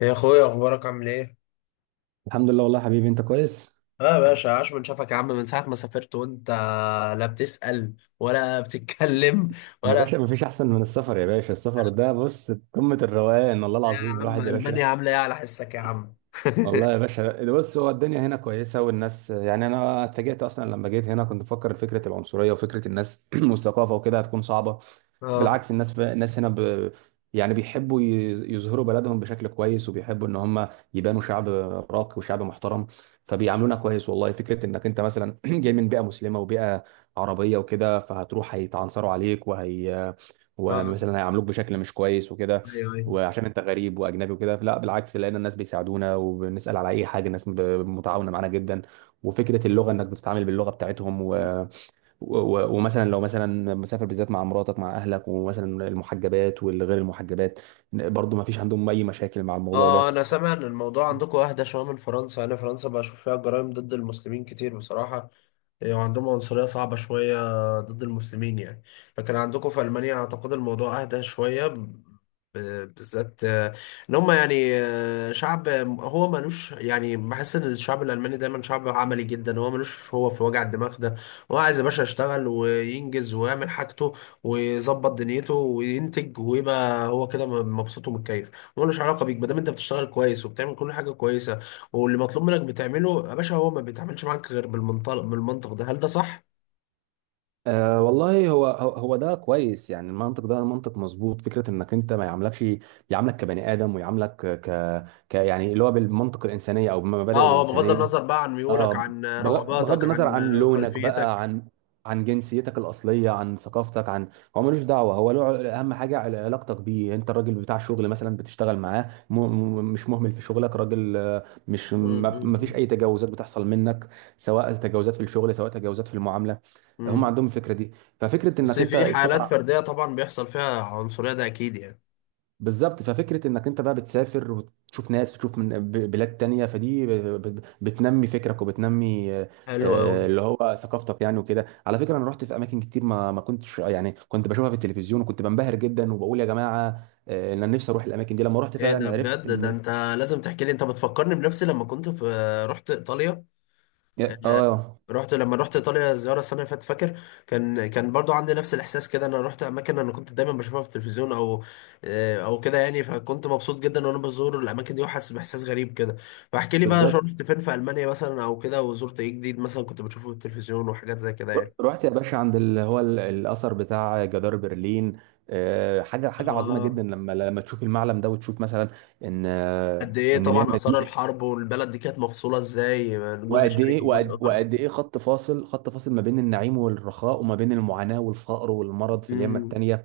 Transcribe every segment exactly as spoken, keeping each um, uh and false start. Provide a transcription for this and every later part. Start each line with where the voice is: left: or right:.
left: يا اخويا، اخبارك عامل ايه؟
right: الحمد لله والله يا حبيبي، انت كويس.
left: اه يا باشا، عاش من شافك يا عم. من ساعة ما سافرت وانت لا بتسأل ولا بتتكلم
right: يا
left: ولا.
right: باشا مفيش احسن من السفر، يا باشا السفر ده بص قمة الروقان، والله
left: يا
right: العظيم
left: عم
right: الواحد يا باشا.
left: ألمانيا عاملة ايه على حسك يا عم؟
right: والله يا باشا ده بص، هو الدنيا هنا كويسه والناس، يعني انا اتفاجئت اصلا لما جيت هنا، كنت بفكر فكره العنصريه وفكره الناس والثقافه وكده هتكون صعبه.
left: اه
right: بالعكس، الناس ف... الناس هنا، ب... يعني بيحبوا يز- يظهروا بلدهم بشكل كويس، وبيحبوا ان هم يبانوا شعب راقي وشعب محترم، فبيعاملونا كويس. والله فكره انك انت مثلا جاي من بيئه مسلمه وبيئه عربيه وكده، فهتروح هيتعنصروا عليك، وهي
left: اه.
right: ومثلا هيعاملوك بشكل مش كويس وكده،
left: ايوه ايوه.
right: وعشان انت غريب واجنبي وكده. لا بالعكس، لقينا الناس بيساعدونا، وبنسال على اي حاجه الناس ب- متعاونه معانا جدا. وفكره اللغه انك بتتعامل باللغه بتاعتهم، و... و... و- ومثلا لو مثلا مسافر بالذات مع مراتك مع اهلك، ومثلا المحجبات والغير المحجبات، برضو ما فيش عندهم اي مشاكل مع الموضوع ده.
left: اه، انا سامع ان الموضوع عندكم اهدى شوية من فرنسا. انا فرنسا بشوف فيها جرائم ضد المسلمين كتير بصراحة، يعني عندهم عنصرية صعبة شوية ضد المسلمين يعني. لكن عندكم في ألمانيا أعتقد الموضوع أهدى شوية ب- بالذات. آه، إن هم يعني، آه، شعب هو ملوش يعني. بحس إن الشعب الألماني دايما شعب عملي جدا، هو ملوش في- هو في وجع الدماغ ده. هو عايز يا باشا يشتغل وينجز ويعمل حاجته ويظبط دنيته وينتج ويبقى هو كده مبسوط ومتكيف. ملوش علاقة بيك ما دام أنت بتشتغل كويس وبتعمل كل حاجة كويسة، واللي مطلوب منك بتعمله يا باشا. هو ما بيتعاملش معاك غير بالمنطلق بالمنطق ده. هل ده صح؟
right: أه والله، هو هو هو ده كويس، يعني المنطق ده منطق مظبوط. فكره انك انت ما يعاملكش، يعاملك كبني ادم ويعاملك ك... ك يعني اللي هو بالمنطق الانسانيه او بالمبادئ
left: اه، هو بغض
right: الانسانيه.
left: النظر بقى عن ميولك،
right: اه،
left: عن
right: بغ- بغض
left: رغباتك،
right: النظر
left: عن
right: عن لونك بقى،
left: خلفيتك.
right: عن عن جنسيتك الأصلية، عن ثقافتك، عن هو ملوش دعوة. هو له ع- أهم حاجة عل- علاقتك بيه أنت الراجل بتاع شغل مثلا، بتشتغل معاه م... م... مش مهمل في شغلك، راجل، آه، مش ما... ما فيش
left: امم
right: أي تجاوزات بتحصل منك، سواء تجاوزات في الشغل سواء تجاوزات في المعاملة. هم
left: امم
right: عندهم الفكرة دي. ففكرة
left: بس
right: إنك أنت
left: في حالات
right: السفر،
left: فردية طبعا بيحصل فيها عنصرية، ده اكيد يعني.
right: بالظبط، ففكرة انك انت بقى بتسافر وتشوف ناس، تشوف من ب- بلاد تانية، فدي ب- ب- بتنمي فكرك وبتنمي آه،
left: حلو قوي.
right: آه، اللي هو ثقافتك يعني. وكده على فكرة، انا رحت في اماكن كتير، ما ما كنتش، يعني كنت بشوفها في التلفزيون وكنت بنبهر جدا وبقول يا جماعة، آه، إن انا نفسي اروح الاماكن دي، لما رحت
left: ايه ده
right: فعلا عرفت
left: بجد؟ ده
right: ان
left: انت لازم تحكي لي. انت بتفكرني بنفسي لما كنت في، رحت ايطاليا.
right: اه.
left: رحت لما رحت ايطاليا زياره السنه اللي فاتت، فاكر؟ كان كان برضو عندي نفس الاحساس كده. انا رحت اماكن انا كنت دايما بشوفها في التلفزيون او آه، او كده يعني، فكنت مبسوط جدا وانا بزور الاماكن دي وحاسس باحساس غريب كده. فاحكي لي بقى،
right: بالظبط،
left: رحت فين في المانيا مثلا او كده، وزرت ايه جديد مثلا كنت بشوفه في التلفزيون وحاجات زي كده
right: ر-
left: يعني.
right: رحت يا باشا عند اللي هو ال- الاثر بتاع جدار برلين. آه، حاجة حاجة عظيمة
left: اه،
right: جدا، لما لما تشوف المعلم ده وتشوف مثلا ان، آه،
left: قد ايه
right: ان
left: طبعا
right: اليمة
left: اثار
right: دي.
left: الحرب، والبلد دي كانت مفصوله ازاي، جزء
right: وقد
left: شرقي
right: ايه
left: وجزء
right: وقد,
left: غربي.
right: وقد ايه خط فاصل، خط فاصل ما بين النعيم والرخاء، وما بين المعاناة والفقر والمرض في اليمة
left: امم
right: التانية.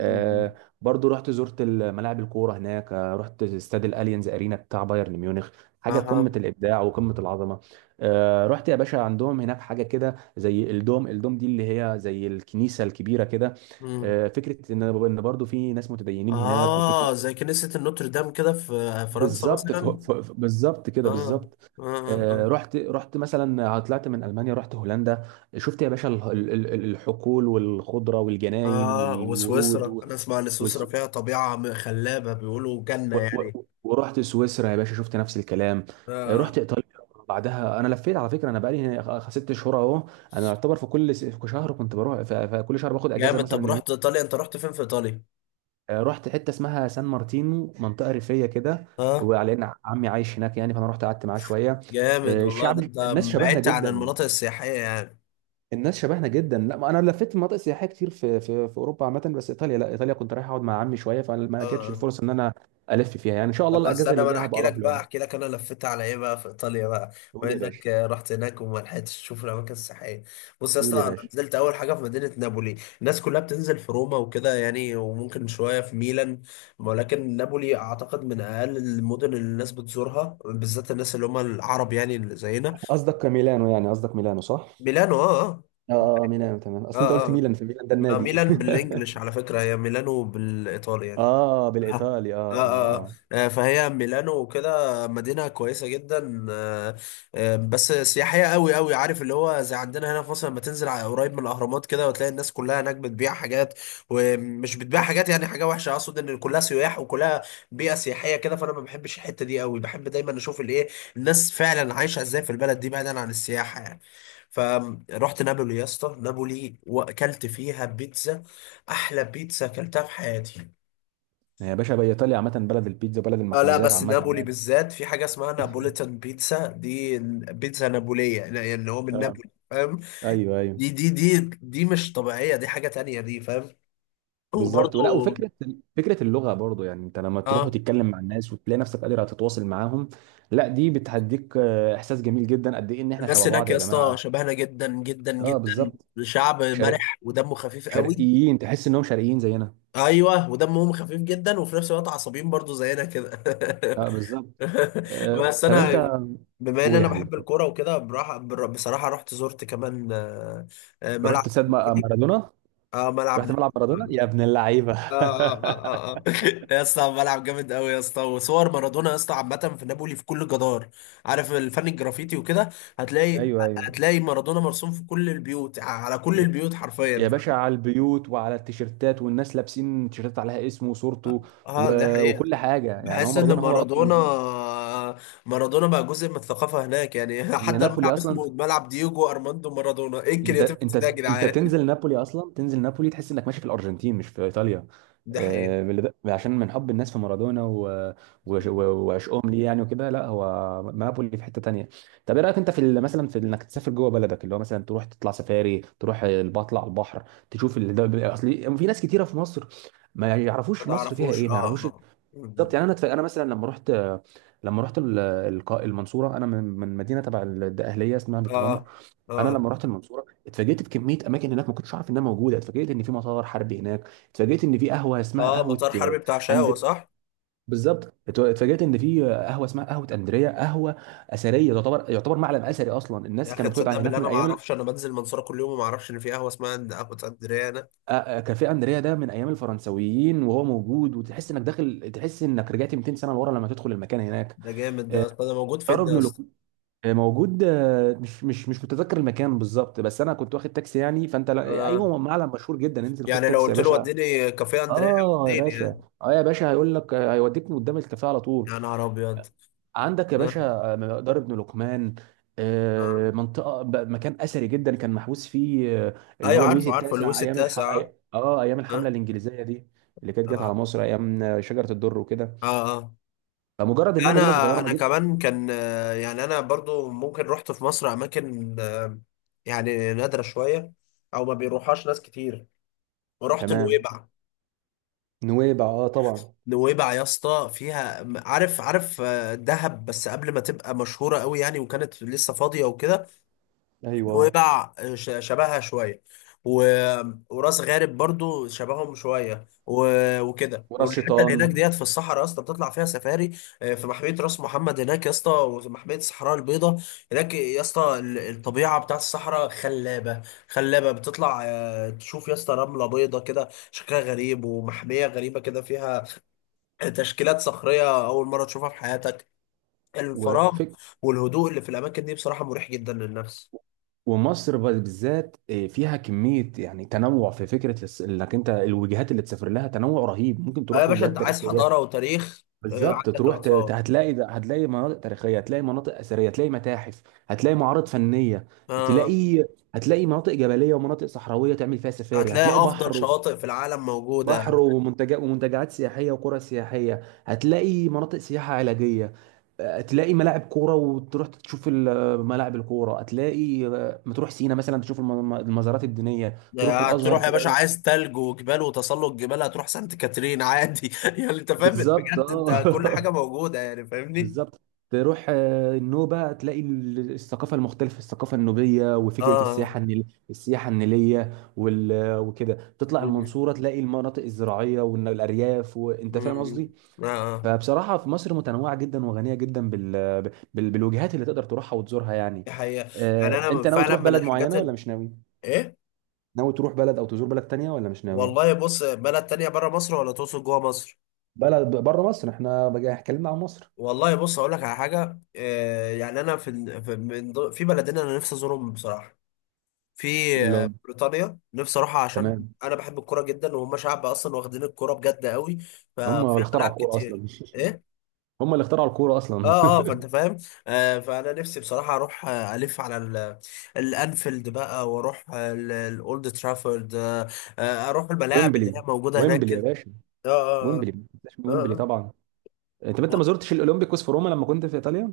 right: آه برضو رحت زرت ملاعب الكورة هناك. آه رحت استاد الاليانز ارينا بتاع بايرن ميونخ، حاجة قمة
left: اها.
right: الابداع وقمة العظمة. آه رحت يا باشا عندهم هناك حاجة كده زي الدوم الدوم دي اللي هي زي الكنيسة الكبيرة كده. آه فكرة ان إن برضو في ناس متدينين هناك، وفكرة
left: آه، زي كنيسة النوتردام كده في فرنسا
right: بالظبط، ف-
left: مثلا.
right: ف- ف- بالظبط كده،
left: آه
right: بالظبط.
left: آه آه
right: آه،
left: آه.
right: رحت رحت مثلا، آه، طلعت من المانيا رحت هولندا. شفت يا باشا ال- ال- ال- الحقول والخضره والجناين
left: آه،
right: والورود،
left: وسويسرا
right: و-
left: أنا أسمع إن سويسرا
right: وس...
left: فيها طبيعة م- خلابة، بيقولوا جنة
right: و...
left: يعني.
right: و... ورحت سويسرا يا باشا، شفت نفس الكلام. آه،
left: آه.
right: رحت ايطاليا بعدها. انا لفيت على فكره، انا بقالي هنا خ- ست شهور اهو. انا يعتبر في كل س- في شهر كنت بروح، في في كل شهر باخد اجازه
left: جامد. طب
right: مثلا.
left: رحت إيطاليا، أنت رحت فين في إيطاليا؟
right: آه، رحت حته اسمها سان مارتينو، منطقه ريفيه كده،
left: آه.
right: وعلى ان عمي عايش هناك يعني، فانا رحت قعدت معاه شويه.
left: جامد
right: آه،
left: والله
right: الشعب
left: ده. أنت
right: الناس شبهنا
left: بعدت عن
right: جدا.
left: المناطق السياحية يعني.
right: الناس شبهنا جدا. لا ما انا لفيت مناطق سياحيه كتير في في في اوروبا عامه، بس ايطاليا لا، ايطاليا كنت رايح اقعد مع عمي شويه، فما جاتش
left: آه.
right: الفرصه ان انا الف فيها يعني. ان شاء الله
left: طب بس
right: الاجازه
left: انا،
right: اللي
left: ما انا
right: جايه
left: احكي
right: هبقى اروح
left: لك
right: له
left: بقى،
right: يعني.
left: احكي لك انا لفيت على ايه بقى في ايطاليا بقى.
right: قول
left: بما
right: يا باشا.
left: انك آه، رحت هناك وما لحقتش تشوف الاماكن السياحيه، بص يا
right: قول
left: اسطى،
right: يا
left: انا
right: باشا.
left: نزلت اول حاجه في مدينه نابولي. الناس كلها بتنزل في روما وكده يعني، وممكن شويه في ميلان، ولكن نابولي اعتقد من اقل المدن اللي الناس بتزورها، بالذات الناس اللي هم العرب يعني اللي زينا.
right: قصدك ميلانو يعني، قصدك ميلانو صح؟
left: ميلانو اه.
right: اه اه، ميلانو تمام،
left: اه
right: اصل انت قلت
left: اه اه،
right: ميلان فميلان ده
left: ما
right: النادي.
left: ميلان بالانجلش على فكره، هي ميلانو بالايطالي يعني.
right: اه
left: آه.
right: بالايطالي
left: آه
right: اه. اه
left: آه،
right: اه،
left: آه، فهي ميلانو وكده، مدينة كويسة جدا. آه. آه، بس سياحية قوي قوي. عارف اللي هو زي عندنا هنا في مصر لما تنزل على- قريب من الأهرامات كده وتلاقي الناس كلها هناك بتبيع حاجات. ومش بتبيع حاجات يعني حاجة وحشة، أقصد إن كلها سياح وكلها بيئة سياحية كده. فأنا ما بحبش الحتة دي قوي، بحب دايما أشوف الإيه، الناس فعلا عايشة إزاي في البلد دي بعيدا عن السياحة يعني. فرحت نابولي يا اسطى، نابولي. وأكلت فيها بيتزا، أحلى بيتزا أكلتها في حياتي.
right: يا باشا بقى، ايطاليا عامه بلد البيتزا، بلد
left: اه لا،
right: المخبوزات
left: بس
right: عامه
left: نابولي
right: يعني.
left: بالذات في حاجة اسمها نابوليتان بيتزا دي، بيتزا نابولية يعني، اللي هو من
right: اه
left: نابولي، فاهم؟
right: ايوه ايوه
left: دي دي دي دي مش طبيعية، دي حاجة تانية دي، فاهم؟
right: بالظبط.
left: وبرضو
right: ولا وفكره فكره اللغه برضو، يعني انت لما تروح
left: اه.
right: وتتكلم مع الناس وتلاقي نفسك قادر تتواصل معاهم، لا دي بتهديك، آه، احساس جميل جدا قد ايه ان احنا
left: الناس
right: شبه
left: هناك
right: بعض
left: يا
right: يا
left: اسطى
right: جماعه.
left: شبهنا جدا جدا
right: اه
left: جدا.
right: بالظبط،
left: شعب
right: شرق
left: مرح ودمه خفيف قوي.
right: شرقيين تحس انهم شرقيين زينا.
left: ايوه، ودمهم خفيف جدا، وفي نفس الوقت عصبيين برضو زينا كده.
right: اه بالظبط. آه.
left: بس
right: طب
left: انا،
right: انت،
left: بما ان
right: قول يا
left: انا
right: حبيبي
left: بحب
right: طب.
left: الكوره وكده، براح- بر- بصراحه رحت زرت كمان، آه، آه، ملعب.
right: رحت استاد ما- مارادونا.
left: اه، ملعب
right: رحت
left: نجم.
right: ملعب مارادونا يا ابن اللعيبه.
left: اه اه اه اه. يا اسطى، ملعب جامد قوي يا اسطى. وصور مارادونا يا اسطى عامه في نابولي في كل جدار. عارف الفن الجرافيتي وكده؟ هتلاقي
right: ايوه ايوه،
left: هتلاقي مارادونا مرسوم في كل البيوت، على كل البيوت حرفيا.
right: يا باشا على البيوت وعلى التيشيرتات، والناس لابسين تيشيرتات عليها اسمه وصورته، و...
left: اه دي حقيقة.
right: وكل حاجه يعني. هو
left: بحس ان
right: مارادونا هو رب
left: مارادونا
right: المدينه.
left: مارادونا بقى جزء من الثقافة هناك يعني.
right: هي
left: حتى
right: نابولي
left: الملعب اسمه
right: اصلا،
left: ملعب دييجو ارماندو مارادونا، ايه
right: انت
left: الكرياتيفيتي ده يا
right: انت انت
left: جدعان؟
right: تنزل نابولي اصلا، تنزل نابولي تحس انك ماشي في الارجنتين مش في ايطاليا،
left: دي حقيقة.
right: آه، من اللي ده- عشان من حب الناس في مارادونا، و- وش- و- وعشقهم ليه يعني وكده. لا هو نابولي في حته تانية. طب ايه رايك انت في ال- مثلا في انك تسافر جوه بلدك، اللي هو مثلا تروح تطلع سفاري، تروح ال- بطلع البحر، تشوف ال- ده بيبقى- اصل في ناس كتيره في مصر ما
left: ما
right: يعرفوش مصر فيها
left: تعرفوش
right: ايه، ما
left: اه.
right: يعرفوش.
left: اه. اه
right: بالظبط يعني، انا اتف- انا مثلا لما رحت لما رحت ال- الق- المنصوره، انا من من مدينه تبع الاهليه اسمها بتغمر.
left: اه.
right: انا
left: اه.
right: لما رحت المنصوره، اتفاجئت بكميه اماكن هناك ما كنتش عارف انها موجوده. اتفاجئت ان في مطار حربي هناك، اتفاجئت ان في قهوه اسمها
left: اه،
right: قهوه،
left: مطار
right: آه،
left: حربي بتاع شاوة
right: اند
left: صح.
right: بالظبط. ات- اتفاجئت ان في، آه، قهوه اسمها قهوه اندريا، قهوه اثريه تعتبر، يعتبر معلم اثري اصلا،
left: يا
right: الناس
left: اخي
right: كانوا
left: تصدق
right: بتقعد
left: بالله
right: هناك من
left: انا ما
right: ايام ال...
left: اعرفش؟ انا بنزل المنصوره كل يوم وما اعرفش ان في قهوه اسمها عند قهوه اسكندريه؟ انا.
right: آه، آه، كافيه اندريا ده من ايام الفرنسويين، وهو موجود، وتحس انك داخل، تحس انك رجعت مئتين سنه لورا لما تدخل المكان هناك.
left: ده جامد ده يا
right: آه،
left: اسطى، ده موجود
right: دار
left: فين ده يا
right: ابن
left: اسطى؟
right: لقي- آه، موجود، آه، مش مش مش متذكر المكان بالظبط، بس انا كنت واخد تاكسي يعني فانت لا-
left: آه.
right: ايوه معلم مشهور جدا، انزل خد
left: يعني لو
right: تاكسي يا
left: قلت له
right: باشا.
left: وديني كافيه اندريا،
right: اه يا
left: وديني
right: باشا،
left: يعني.
right: اه يا باشا، هيقول لك، هيوديك من قدام الكافيه على
left: يا
right: طول.
left: نهار ابيض.
right: عندك يا
left: آه.
right: باشا، آه، مقدار ابن لقمان،
left: آه.
right: آه، منطقه ب- مكان اثري جدا، كان محبوس فيه، آه، اللي
left: ايوه
right: هو لويس
left: عارفه عارفه
right: التاسع
left: لويس
right: ايام الحم... أي-
left: التاسع.
right: اه ايام الحمله
left: اه.
right: الانجليزيه دي، اللي كانت جت
left: اه
right: على مصر ايام، آه، شجره الدر وكده.
left: اه. آه.
right: فمجرد انها
left: انا،
right: مدينه صغيره،
left: انا
right: مدينه.
left: كمان كان، آه، يعني انا برضو ممكن رحت في مصر اماكن، آه، يعني نادره شويه او ما بيروحهاش ناس كتير، ورحت
right: تمام
left: نويبع.
right: نويبع اه طبعا.
left: نويبع يا اسطى فيها، م- عارف، عارف، آه، دهب بس قبل ما تبقى مشهورة قوي يعني، وكانت لسه فاضية وكده.
right: ايوه
left: نويبع آه، ش- شبهها شوية، و... وراس غارب برضو شبههم شوية، و... وكده.
right: وراس
left: والحتة اللي هناك
right: شيطان
left: ديت في الصحراء يا اسطى بتطلع فيها سفاري. آه، في محمية راس محمد هناك يا اسطى ومحمية الصحراء البيضاء هناك يا اسطى. ال- الطبيعة بتاعت الصحراء خلابة، خلابة. بتطلع آه، تشوف يا اسطى رملة بيضة كده شكلها غريب، ومحمية غريبة كده فيها تشكيلات صخرية أول مرة تشوفها في حياتك. الفراغ
right: وفك
left: والهدوء اللي في الأماكن دي بصراحة مريح جدا للنفس.
right: ومصر بالذات، آه، فيها كمية يعني تنوع في فكرة الس- انك انت الوجهات اللي تسافر لها تنوع رهيب، ممكن
left: آه يا
right: تروح
left: باشا أنت
right: وجهات
left: عايز
right: تاريخية
left: حضارة وتاريخ. آه
right: بالظبط.
left: عندك
right: تروح ت- ت-
left: الآثار.
right: هتلاقي ده- هتلاقي مناطق تاريخية، هتلاقي مناطق أثرية، هتلاقي متاحف، هتلاقي معارض فنية،
left: آه،
right: تلاقي، هتلاقي مناطق جبلية ومناطق صحراوية تعمل فيها سفاري، هتلاقي
left: هتلاقي أفضل
right: بحر،
left: شواطئ في العالم موجودة.
right: بحر ومنتجات ومنتجعات سياحيه وقرى سياحيه، هتلاقي مناطق سياحه علاجيه، هتلاقي ملاعب كوره وتروح تشوف ال- ملاعب الكوره، هتلاقي، آه، ما تروح سينا مثلا تشوف الم- المزارات الدينيه، تروح
left: آه،
right: الازهر
left: هتروح يا باشا،
right: تلاقي
left: عايز تلج وجبال وتسلق جبال، هتروح سانت كاترين عادي. يعني أنت فاهم
right: بالظبط
left: بجد، أنت كل حاجة
right: اه.
left: موجودة يعني فاهمني.
right: بالظبط، تروح، آه، النوبه، تلاقي ال- الثقافه المختلفه الثقافه النوبيه، وفكره
left: آه.
right: السياحه النيل السياحه النيليه، وال... وكده تطلع
left: مم.
right: المنصوره تلاقي المناطق الزراعيه والارياف، وانت فاهم
left: مم.
right: قصدي.
left: آه.
right: فبصراحة في مصر متنوعة جدا، وغنية جدا بال... بال... بالوجهات اللي تقدر تروحها وتزورها يعني.
left: دي حقيقة. يعني
right: آه،
left: أنا
right: انت ناوي
left: فعلا
right: تروح
left: من
right: بلد
left: الحاجات
right: معينة ولا
left: ال-
right: مش ناوي؟
left: إيه.
right: ناوي تروح بلد او تزور بلد تانية ولا مش ناوي؟
left: والله بص، بلد تانية بره مصر ولا تقصد جوه مصر؟
right: بلد بره مصر، احنا بقى اتكلمنا عن مصر.
left: والله بص اقول لك على حاجة. آه، يعني انا في ال- في من ضمن- في بلدين انا نفسي ازورهم بصراحة. في
right: اللي
left: آه،
right: هم
left: بريطانيا، نفسي اروحها عشان
right: تمام.
left: انا بحب الكورة جدا، وهم شعب اصلا واخدين الكورة بجد قوي،
right: هم
left: ففي
right: اللي اخترعوا
left: ملاعب
right: الكورة اصلا.
left: كتير. ايه.
right: هم اللي اخترعوا الكورة اصلا.
left: اه اه، فانت فاهم. آه، فانا نفسي بصراحه اروح آه، الف على ال- الانفيلد بقى، واروح آه، ال- الاولد ترافورد، آه، آه، اروح الملاعب اللي
right: ويمبلي،
left: هي موجوده هناك
right: ويمبلي يا
left: كده.
right: باشا،
left: اه اه
right: ويمبلي ما تنساش من
left: اه،
right: ويمبلي
left: آه.
right: طبعا. انت انت ما
left: آه.
right: زرتش الاولمبيكوس في روما لما كنت في ايطاليا؟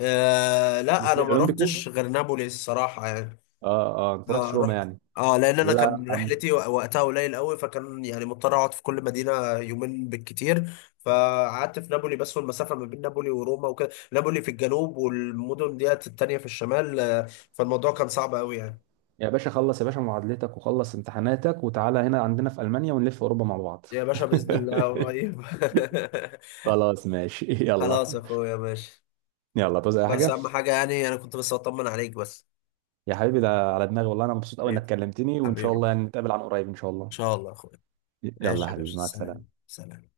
left: آه لا، انا ما
right: الاولمبيكو.
left: رحتش غير نابولي الصراحه يعني.
right: اه اه، ما
left: آه
right: رحتش روما
left: رحت.
right: يعني.
left: اه، لان انا
right: لا.
left: كان رحلتي وقتها قليل قوي، فكان يعني مضطر اقعد في كل مدينه يومين بالكتير. فقعدت في نابولي بس، والمسافه ما بين نابولي وروما وكده، نابولي في الجنوب والمدن ديت التانيه في الشمال، آه، فالموضوع كان صعب قوي يعني.
right: يا باشا خلص يا باشا معادلتك وخلص امتحاناتك وتعالى هنا عندنا في ألمانيا، ونلف أوروبا مع بعض.
left: يا باشا باذن الله قريب.
right: خلاص ماشي يلا.
left: خلاص يا اخويا ماشي.
right: يلا توزع أي
left: بس
right: حاجة.
left: اهم حاجه يعني انا كنت بس اطمن عليك بس.
right: يا حبيبي، ده على دماغي والله، أنا مبسوط أوي
left: حبيبي،
right: إنك كلمتني، وإن شاء
left: حبيبي ان
right: الله يعني نتقابل عن قريب إن شاء الله.
left: شاء الله يا اخويا.
right: يلا
left: ماشي
right: يا
left: يا
right: حبيبي
left: باشا،
right: مع
left: سلام
right: السلامة.
left: سلام.